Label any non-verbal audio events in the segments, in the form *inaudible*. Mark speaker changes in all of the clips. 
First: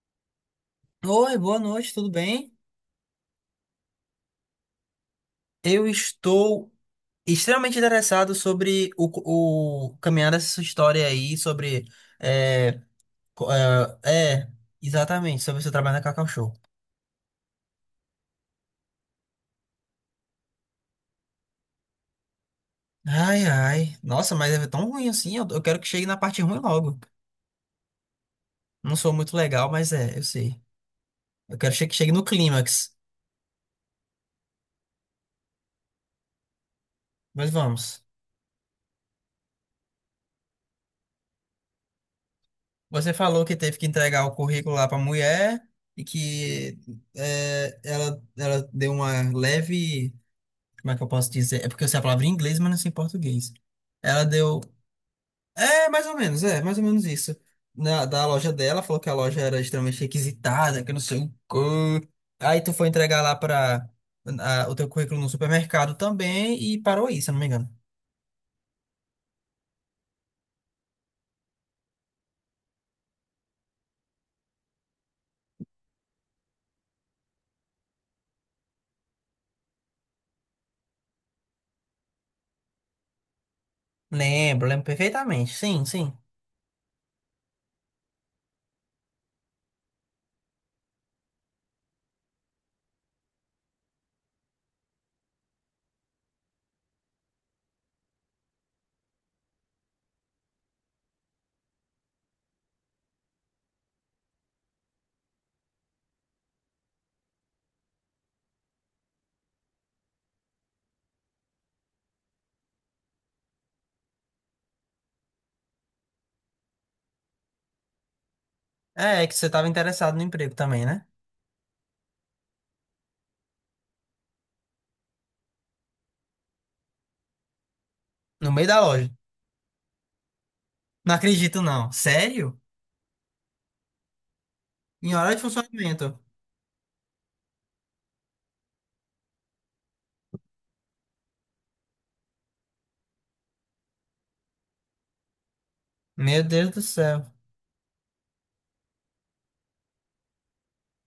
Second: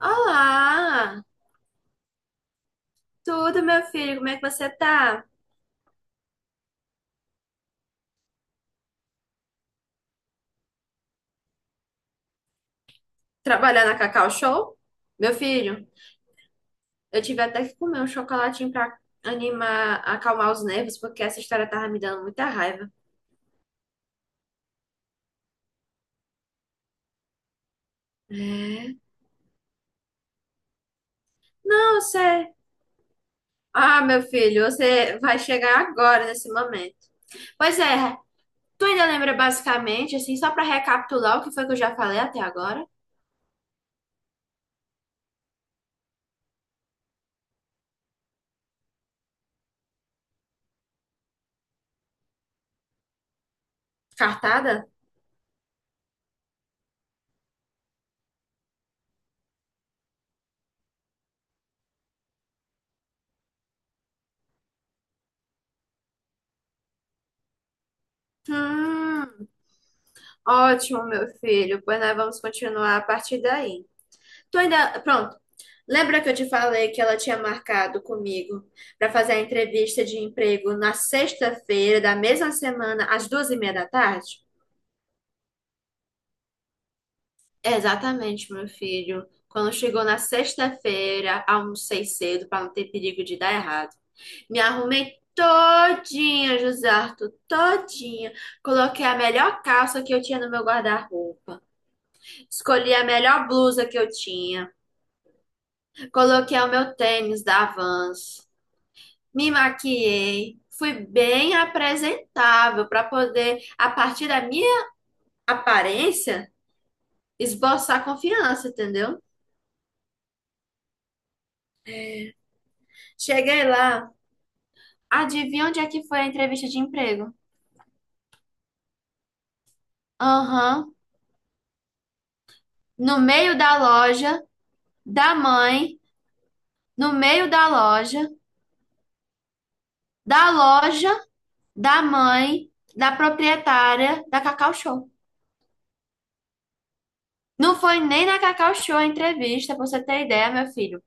Speaker 1: Olá!
Speaker 2: Oi, boa noite, tudo bem?
Speaker 1: Tudo, meu filho? Como é que você tá?
Speaker 2: Eu estou extremamente interessado sobre o caminhar dessa sua história aí, sobre. É, co-
Speaker 1: Trabalhar
Speaker 2: é,
Speaker 1: na Cacau
Speaker 2: é,
Speaker 1: Show? Meu
Speaker 2: Exatamente, sobre o seu
Speaker 1: filho,
Speaker 2: trabalho na Cacau Show.
Speaker 1: eu tive até que comer um chocolatinho pra animar, acalmar os nervos, porque essa história tava me dando muita raiva.
Speaker 2: Ai, ai. Nossa, mas é tão ruim assim? Eu quero que chegue na parte ruim logo. Não
Speaker 1: É?
Speaker 2: sou muito legal, mas é, eu sei. Eu quero que
Speaker 1: Não,
Speaker 2: chegue no
Speaker 1: você...
Speaker 2: clímax.
Speaker 1: Ah, meu filho, você vai chegar agora nesse momento.
Speaker 2: Mas
Speaker 1: Pois
Speaker 2: vamos.
Speaker 1: é, tu ainda lembra basicamente, assim, só pra recapitular o que foi que eu já falei até agora?
Speaker 2: Você falou que teve que entregar o currículo lá pra mulher e que é, ela deu uma leve. Como é que eu posso dizer? É porque eu sei a palavra em inglês, mas não sei em português. Ela deu.
Speaker 1: Cartada?
Speaker 2: É, mais ou menos, é, mais ou menos isso. Na, da loja dela, falou que a loja era extremamente requisitada, que não sei o quê. Aí tu foi entregar lá para o teu currículo no supermercado também e parou aí, se eu não me engano.
Speaker 1: Hum, Ótimo, meu filho. Pois nós vamos continuar a partir daí. Tu ainda. Pronto. Lembra que eu te falei que ela tinha marcado comigo para fazer a entrevista de emprego na sexta-feira da mesma semana, às 2h30 da tarde?
Speaker 2: Lembro, lembro perfeitamente. Sim, sim.
Speaker 1: Exatamente, meu filho. Quando chegou na sexta-feira, almocei cedo para não ter perigo de dar errado. Me arrumei todinha, José Arthur, todinha. Coloquei a melhor calça que eu tinha no meu guarda-roupa. Escolhi a melhor blusa que eu tinha. Coloquei o meu tênis da Vans. Me maquiei, fui bem apresentável para poder, a partir da minha aparência, esboçar confiança, entendeu?
Speaker 2: É, é que você estava interessado no emprego também, né?
Speaker 1: Cheguei lá, adivinha onde é que foi a entrevista de emprego?
Speaker 2: No meio da loja.
Speaker 1: Aham,
Speaker 2: Não acredito, não. Sério?
Speaker 1: no meio da loja,
Speaker 2: Em hora
Speaker 1: da
Speaker 2: de
Speaker 1: mãe,
Speaker 2: funcionamento.
Speaker 1: no meio da loja, da loja, da mãe, da proprietária da Cacau Show.
Speaker 2: Meu Deus do céu.
Speaker 1: Não foi nem na Cacau Show a entrevista, pra você ter ideia, meu filho.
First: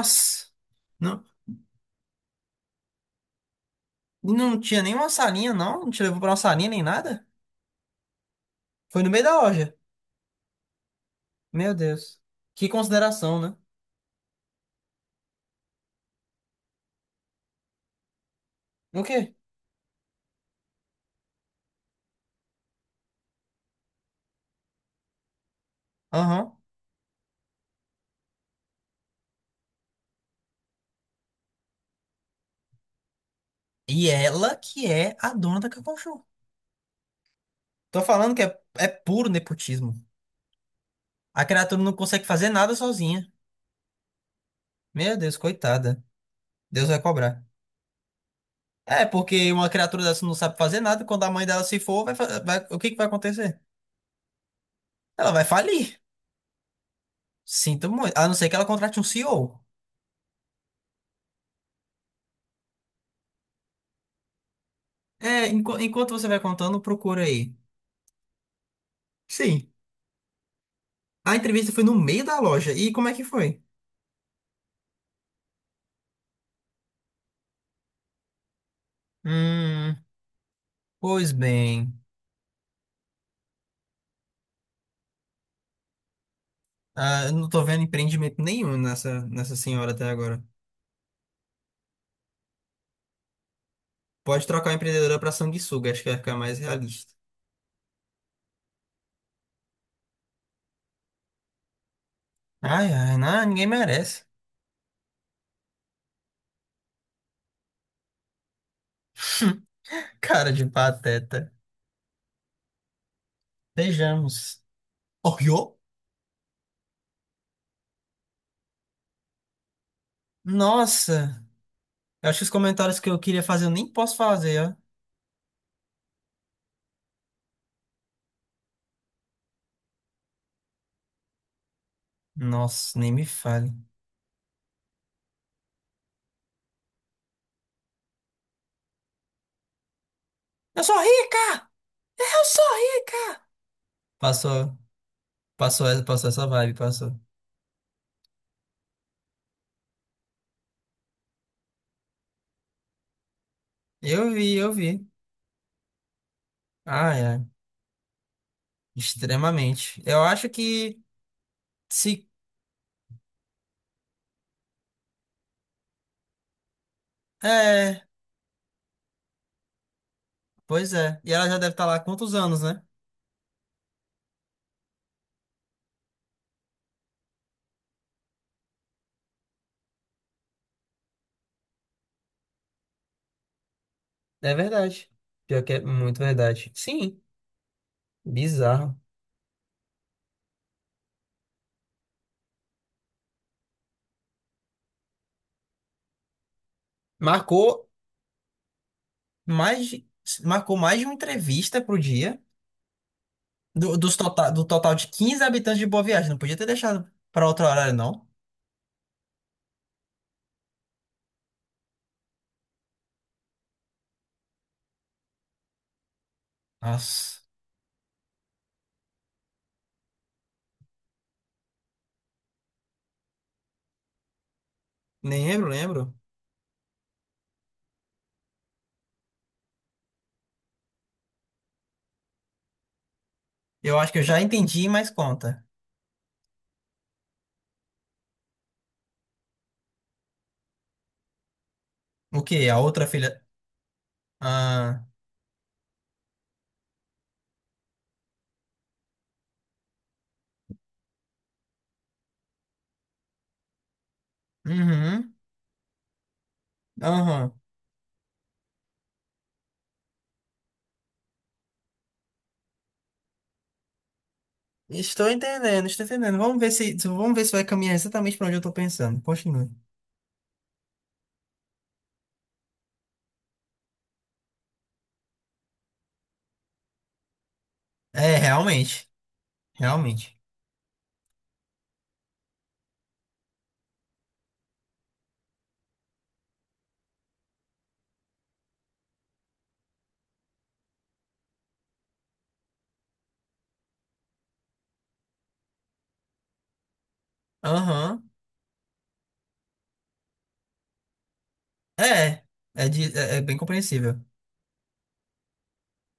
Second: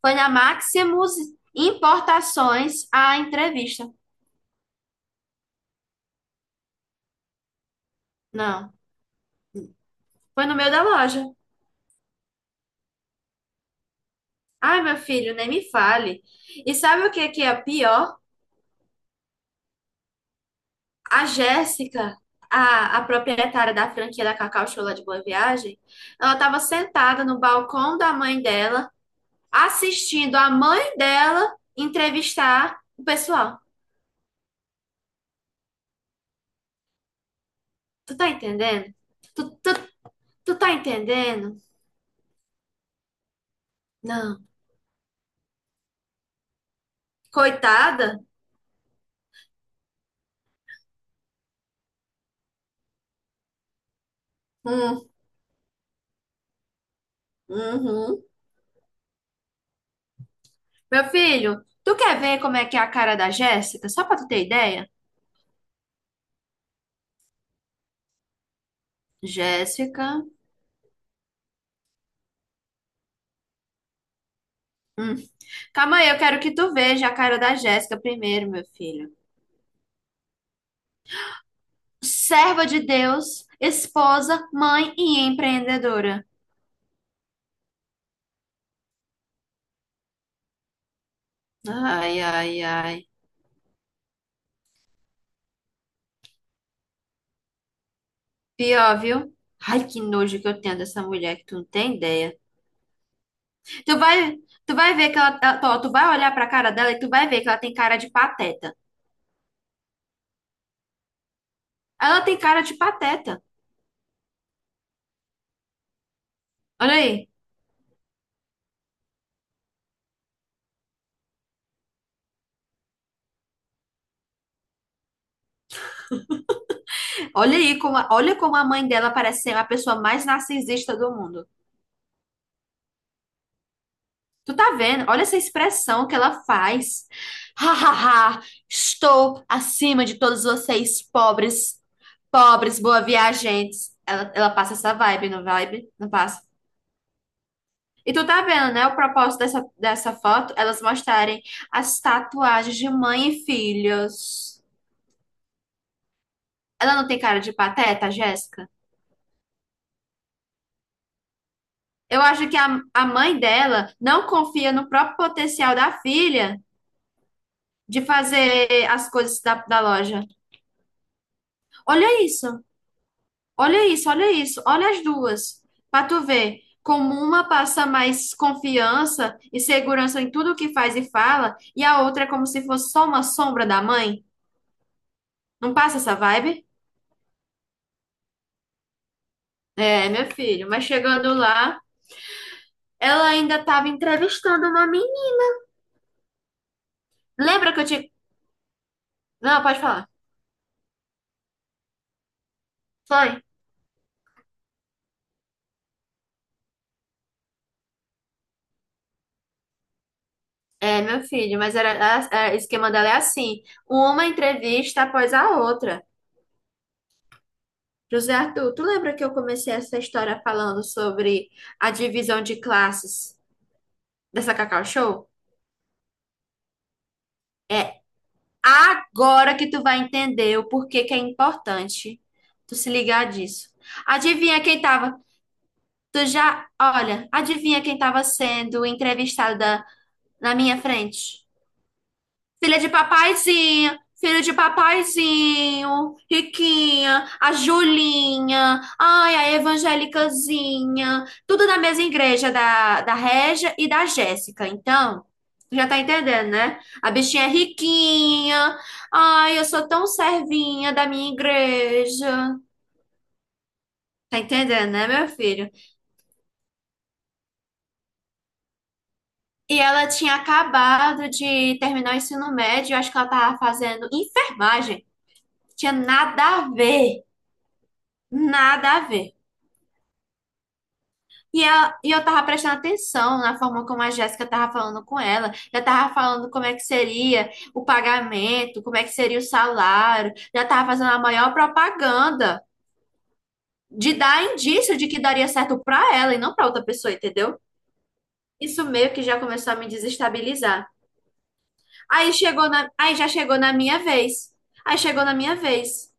Speaker 1: Foi na Maximus
Speaker 2: Não-
Speaker 1: Importações a entrevista.
Speaker 2: E não tinha nenhuma salinha, não? Não te levou pra uma salinha nem nada?
Speaker 1: Não,
Speaker 2: Foi no meio da loja.
Speaker 1: foi no meio da loja.
Speaker 2: Meu Deus. Que consideração, né?
Speaker 1: Ai, meu filho, nem me fale. E sabe o que que é pior?
Speaker 2: O quê?
Speaker 1: A Jéssica, a proprietária da franquia da Cacau Show lá de Boa Viagem, ela
Speaker 2: Aham.
Speaker 1: estava sentada no balcão da mãe dela, assistindo a mãe dela entrevistar o pessoal.
Speaker 2: E ela que é a dona da Cacau Show. Tô
Speaker 1: Tu tá
Speaker 2: falando que é
Speaker 1: entendendo?
Speaker 2: puro
Speaker 1: Tu, tu,
Speaker 2: nepotismo.
Speaker 1: tu tá
Speaker 2: A
Speaker 1: entendendo?
Speaker 2: criatura não consegue fazer nada sozinha.
Speaker 1: Não.
Speaker 2: Meu Deus, coitada. Deus vai cobrar.
Speaker 1: Coitada?
Speaker 2: É, porque uma criatura dessa não sabe fazer nada. Quando a mãe dela se for, vai, o que que vai acontecer?
Speaker 1: Hum,
Speaker 2: Ela vai falir. Sinto muito.
Speaker 1: uhum.
Speaker 2: A não ser que ela contrate um CEO.
Speaker 1: Meu filho, tu quer ver como é que é a cara da Jéssica? Só pra tu ter ideia?
Speaker 2: É, enquanto você vai contando, procura aí. Sim.
Speaker 1: Jéssica.
Speaker 2: A entrevista foi no meio da loja. E como é que foi?
Speaker 1: Hum. Calma aí, eu quero que tu veja a cara da Jéssica primeiro, meu filho.
Speaker 2: Hum, pois bem.
Speaker 1: Serva de Deus, esposa, mãe e empreendedora.
Speaker 2: Ah, eu não tô vendo empreendimento nenhum nessa senhora até agora.
Speaker 1: Ai, ai, ai.
Speaker 2: Pode trocar a empreendedora pra sanguessuga, acho que vai ficar mais realista.
Speaker 1: Pior, viu? Ai, que nojo que eu tenho dessa mulher que tu não tem ideia.
Speaker 2: Ai, ai, não, ninguém
Speaker 1: Tu vai,
Speaker 2: merece.
Speaker 1: tu vai ver que ó, tu vai olhar pra cara dela e tu vai ver que ela tem cara de pateta.
Speaker 2: Cara de pateta.
Speaker 1: Ela tem cara de pateta.
Speaker 2: Beijamos. Oreo?
Speaker 1: Olha aí.
Speaker 2: Nossa, eu acho que os comentários que eu queria fazer eu nem posso fazer, ó.
Speaker 1: Olha aí como, olha como a mãe dela parece ser a pessoa mais narcisista do mundo.
Speaker 2: Nossa, nem me fale.
Speaker 1: Tu tá vendo? Olha essa expressão que ela faz. Ha, ha, ha. Estou acima de todos
Speaker 2: Eu sou
Speaker 1: vocês,
Speaker 2: rica!
Speaker 1: pobres,
Speaker 2: Eu sou
Speaker 1: pobres, boa
Speaker 2: rica!
Speaker 1: viajantes. Ela passa
Speaker 2: Passou,
Speaker 1: essa
Speaker 2: passou,
Speaker 1: vibe? Não
Speaker 2: passou
Speaker 1: passa.
Speaker 2: essa vibe, passou.
Speaker 1: E tu tá vendo, né? O propósito dessa foto, elas mostrarem as tatuagens de mãe e
Speaker 2: Eu vi,
Speaker 1: filhos.
Speaker 2: eu vi.
Speaker 1: Ela não tem
Speaker 2: Ai,
Speaker 1: cara
Speaker 2: ai.
Speaker 1: de pateta, Jéssica?
Speaker 2: Extremamente. Eu acho que
Speaker 1: Eu
Speaker 2: se.
Speaker 1: acho que a mãe dela não confia no próprio potencial da filha de
Speaker 2: É,
Speaker 1: fazer as coisas da loja.
Speaker 2: pois é. E ela já deve estar lá há
Speaker 1: Olha
Speaker 2: quantos anos,
Speaker 1: isso,
Speaker 2: né?
Speaker 1: olha isso, olha isso, olha as duas, para tu ver como uma passa mais confiança e segurança em tudo que faz e fala, e a outra é como se fosse só uma sombra da mãe.
Speaker 2: É verdade. Pior que
Speaker 1: Não
Speaker 2: é
Speaker 1: passa essa
Speaker 2: muito
Speaker 1: vibe?
Speaker 2: verdade. Sim, bizarro.
Speaker 1: É, meu filho, mas chegando lá, ela ainda estava entrevistando uma menina. Lembra que eu
Speaker 2: Marcou
Speaker 1: te. Não, pode
Speaker 2: mais de...
Speaker 1: falar.
Speaker 2: Marcou mais de uma entrevista pro dia.
Speaker 1: Foi.
Speaker 2: Do total de 15 habitantes de Boa Viagem. Não podia ter deixado para outro horário, não.
Speaker 1: É, meu filho, mas era, o esquema dela é assim: uma entrevista após a outra.
Speaker 2: Nossa.
Speaker 1: José Arthur, tu lembra que eu comecei essa história falando sobre a divisão de classes dessa Cacau Show?
Speaker 2: Nem lembro, lembro.
Speaker 1: Agora que tu vai entender o porquê que é importante tu se ligar disso.
Speaker 2: Eu acho que eu já
Speaker 1: Adivinha quem
Speaker 2: entendi, mas
Speaker 1: tava?
Speaker 2: conta.
Speaker 1: Tu já, olha, adivinha quem tava sendo entrevistada na minha frente?
Speaker 2: O quê? A
Speaker 1: Filha de
Speaker 2: outra filha.
Speaker 1: papaizinho, filho de
Speaker 2: Ah.
Speaker 1: papaizinho, Riquinha, a Julinha, ai, a evangélicazinha, tudo da mesma igreja da Régia e da Jéssica. Então,
Speaker 2: Uhum.
Speaker 1: já tá entendendo, né? A bichinha é
Speaker 2: Aham.
Speaker 1: riquinha, ai, eu sou tão servinha da minha igreja. Tá entendendo, né,
Speaker 2: Estou
Speaker 1: meu filho?
Speaker 2: entendendo, estou entendendo. Vamos ver se vai caminhar exatamente para onde eu tô pensando. Continue.
Speaker 1: E ela tinha acabado de terminar o ensino médio, eu acho que ela tava fazendo enfermagem, tinha nada a ver.
Speaker 2: É,
Speaker 1: Nada
Speaker 2: realmente,
Speaker 1: a ver.
Speaker 2: realmente.
Speaker 1: E eu tava prestando atenção na forma como a Jéssica tava falando com ela. Já tava falando como é que seria o pagamento, como é que seria o salário. Já tava fazendo a maior propaganda de dar indício de que daria certo pra ela e não pra outra pessoa, entendeu?
Speaker 2: Aham.
Speaker 1: Isso meio que já começou a me desestabilizar. Aí
Speaker 2: É,
Speaker 1: chegou na, aí já
Speaker 2: é, é bem
Speaker 1: chegou na minha
Speaker 2: compreensível.
Speaker 1: vez. Aí chegou na minha vez.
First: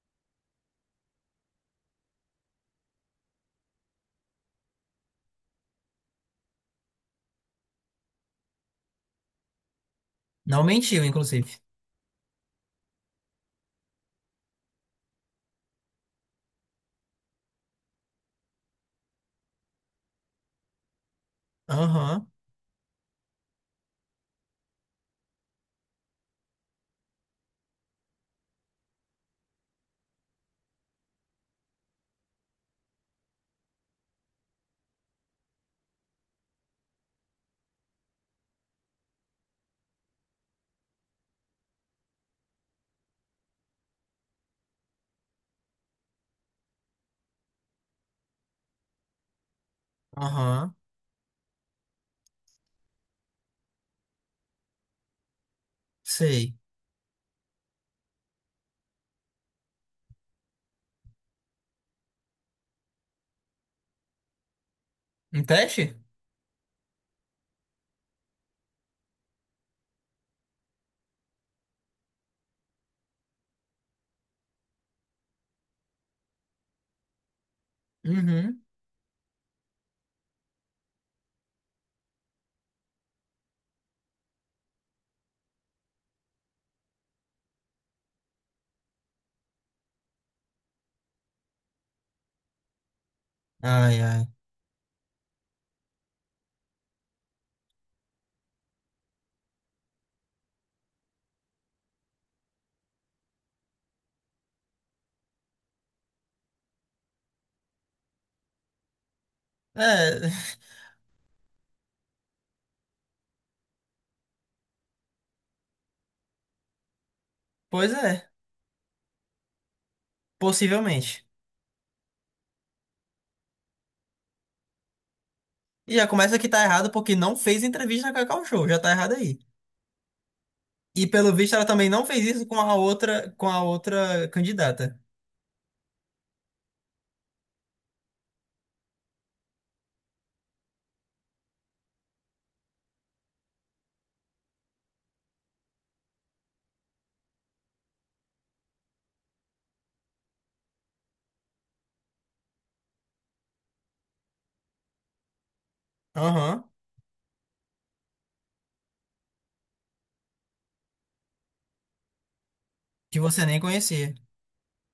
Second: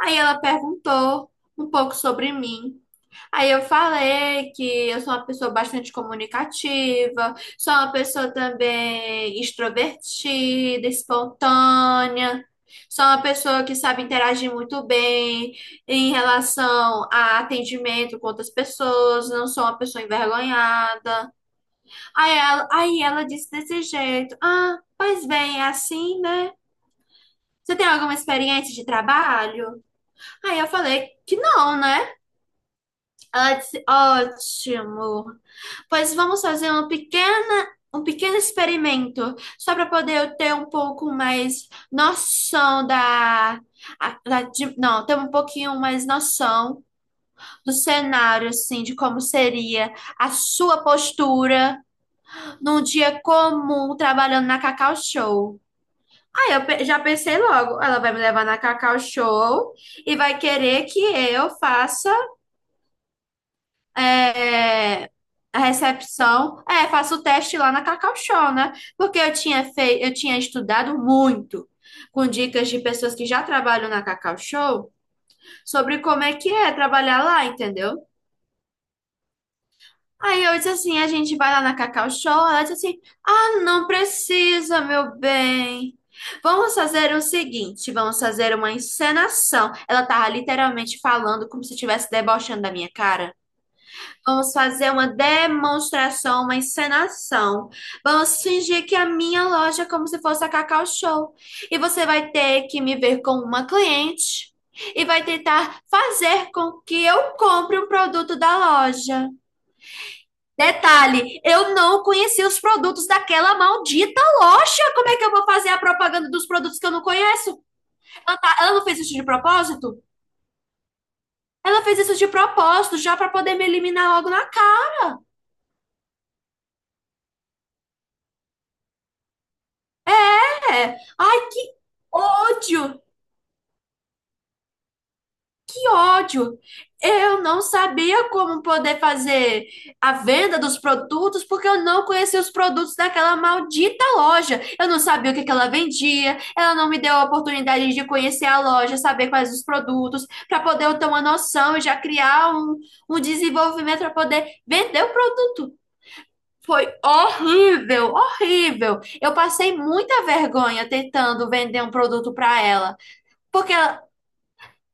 Speaker 1: Aí ela perguntou um pouco sobre mim. Aí eu falei que eu sou uma pessoa bastante comunicativa, sou uma pessoa também
Speaker 2: Não
Speaker 1: extrovertida,
Speaker 2: mentiu, inclusive.
Speaker 1: espontânea, sou uma pessoa que sabe interagir muito bem em relação a atendimento com outras pessoas, não sou uma pessoa envergonhada.
Speaker 2: Aham,
Speaker 1: Aí ela disse desse jeito: Ah, pois bem, é assim, né? Você tem alguma experiência de trabalho? Aí eu falei que não, né? Ela disse, ótimo. Pois vamos fazer um pequeno experimento, só para poder eu ter um pouco mais noção da, não, ter um pouquinho mais noção do cenário, assim, de como seria a
Speaker 2: aham.
Speaker 1: sua postura num dia comum trabalhando na Cacau Show. Aí
Speaker 2: Sei.
Speaker 1: eu já pensei logo, ela vai me levar na Cacau Show e vai querer que eu faça é,
Speaker 2: Um
Speaker 1: a
Speaker 2: teste?
Speaker 1: recepção. É, faço o teste lá na Cacau Show, né? Porque eu tinha feito, eu tinha estudado muito com dicas de pessoas que já trabalham na Cacau Show sobre como é que é trabalhar lá, entendeu?
Speaker 2: Uhum.
Speaker 1: Aí eu disse assim, a gente vai lá na Cacau Show, ela disse assim, ah, não precisa, meu bem. Vamos fazer o seguinte, vamos fazer uma encenação. Ela tava literalmente falando como se estivesse debochando da minha cara.
Speaker 2: Ai, ai.
Speaker 1: Vamos fazer uma demonstração, uma encenação. Vamos fingir que a minha loja é como se fosse a Cacau Show. E você vai ter que me ver como uma cliente e vai tentar fazer com que eu compre um produto da loja.
Speaker 2: É, *laughs*
Speaker 1: Detalhe, eu não conheci os produtos daquela maldita loja. Como é que eu vou fazer a propaganda dos produtos que eu não conheço?
Speaker 2: pois é,
Speaker 1: Ela não fez isso de propósito?
Speaker 2: possivelmente.
Speaker 1: Ela fez isso de propósito, já para poder me eliminar logo na
Speaker 2: E já começa que tá errado porque não fez entrevista com a Cacau Show, já tá errado aí.
Speaker 1: É.
Speaker 2: E pelo
Speaker 1: Ai,
Speaker 2: visto ela
Speaker 1: que
Speaker 2: também não fez isso
Speaker 1: ódio,
Speaker 2: com a outra candidata.
Speaker 1: que ódio. Eu não sabia como poder fazer a venda dos produtos porque eu não conhecia os produtos daquela maldita loja. Eu não sabia o que que ela vendia. Ela não me deu a oportunidade de conhecer a loja, saber quais os produtos, para poder eu ter uma noção e já criar um, um desenvolvimento para poder vender o produto.
Speaker 2: Aham.
Speaker 1: Foi horrível, horrível. Eu passei muita vergonha tentando vender um produto para ela.
Speaker 2: Que você nem
Speaker 1: Porque ela-
Speaker 2: conhecia.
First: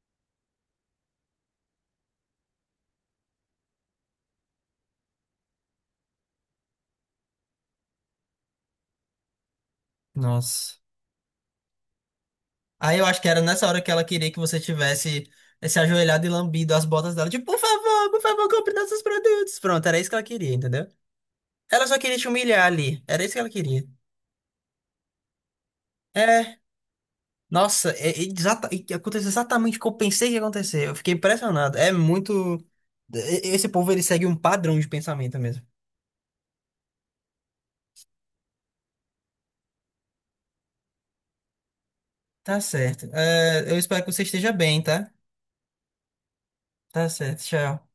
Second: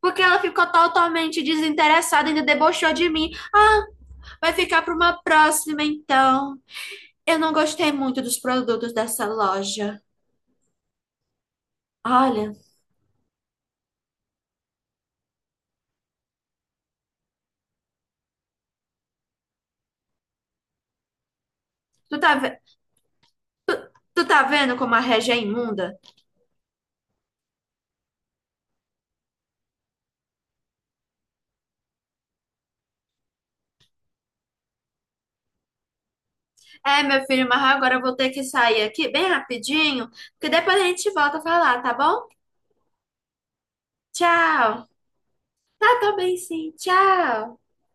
Speaker 1: Porque ela ficou totalmente desinteressada, ainda debochou de mim. Ah, vai ficar para uma próxima então. Eu não gostei muito dos produtos dessa loja.
Speaker 2: Nossa.
Speaker 1: Olha,
Speaker 2: Aí eu acho que era nessa hora que ela queria que você tivesse se ajoelhado e lambido as botas dela. Tipo, por favor, compre nossos produtos. Pronto, era isso que ela queria, entendeu? Ela só queria
Speaker 1: tu
Speaker 2: te
Speaker 1: tá, ve-
Speaker 2: humilhar ali. Era isso que ela queria.
Speaker 1: tu tá vendo como a Regia é imunda?
Speaker 2: É. Nossa, e que aconteceu exatamente o que eu pensei que ia acontecer. Eu fiquei impressionado. É muito. Esse povo, ele segue um padrão de pensamento mesmo.
Speaker 1: É, meu filho, mas agora eu vou ter que sair aqui bem rapidinho, porque depois a gente volta a falar, tá bom?
Speaker 2: Tá certo. É, eu espero que você esteja bem,
Speaker 1: Tchau.
Speaker 2: tá?
Speaker 1: Tá, tô bem sim.
Speaker 2: Tá certo.
Speaker 1: Tchau.
Speaker 2: Tchau.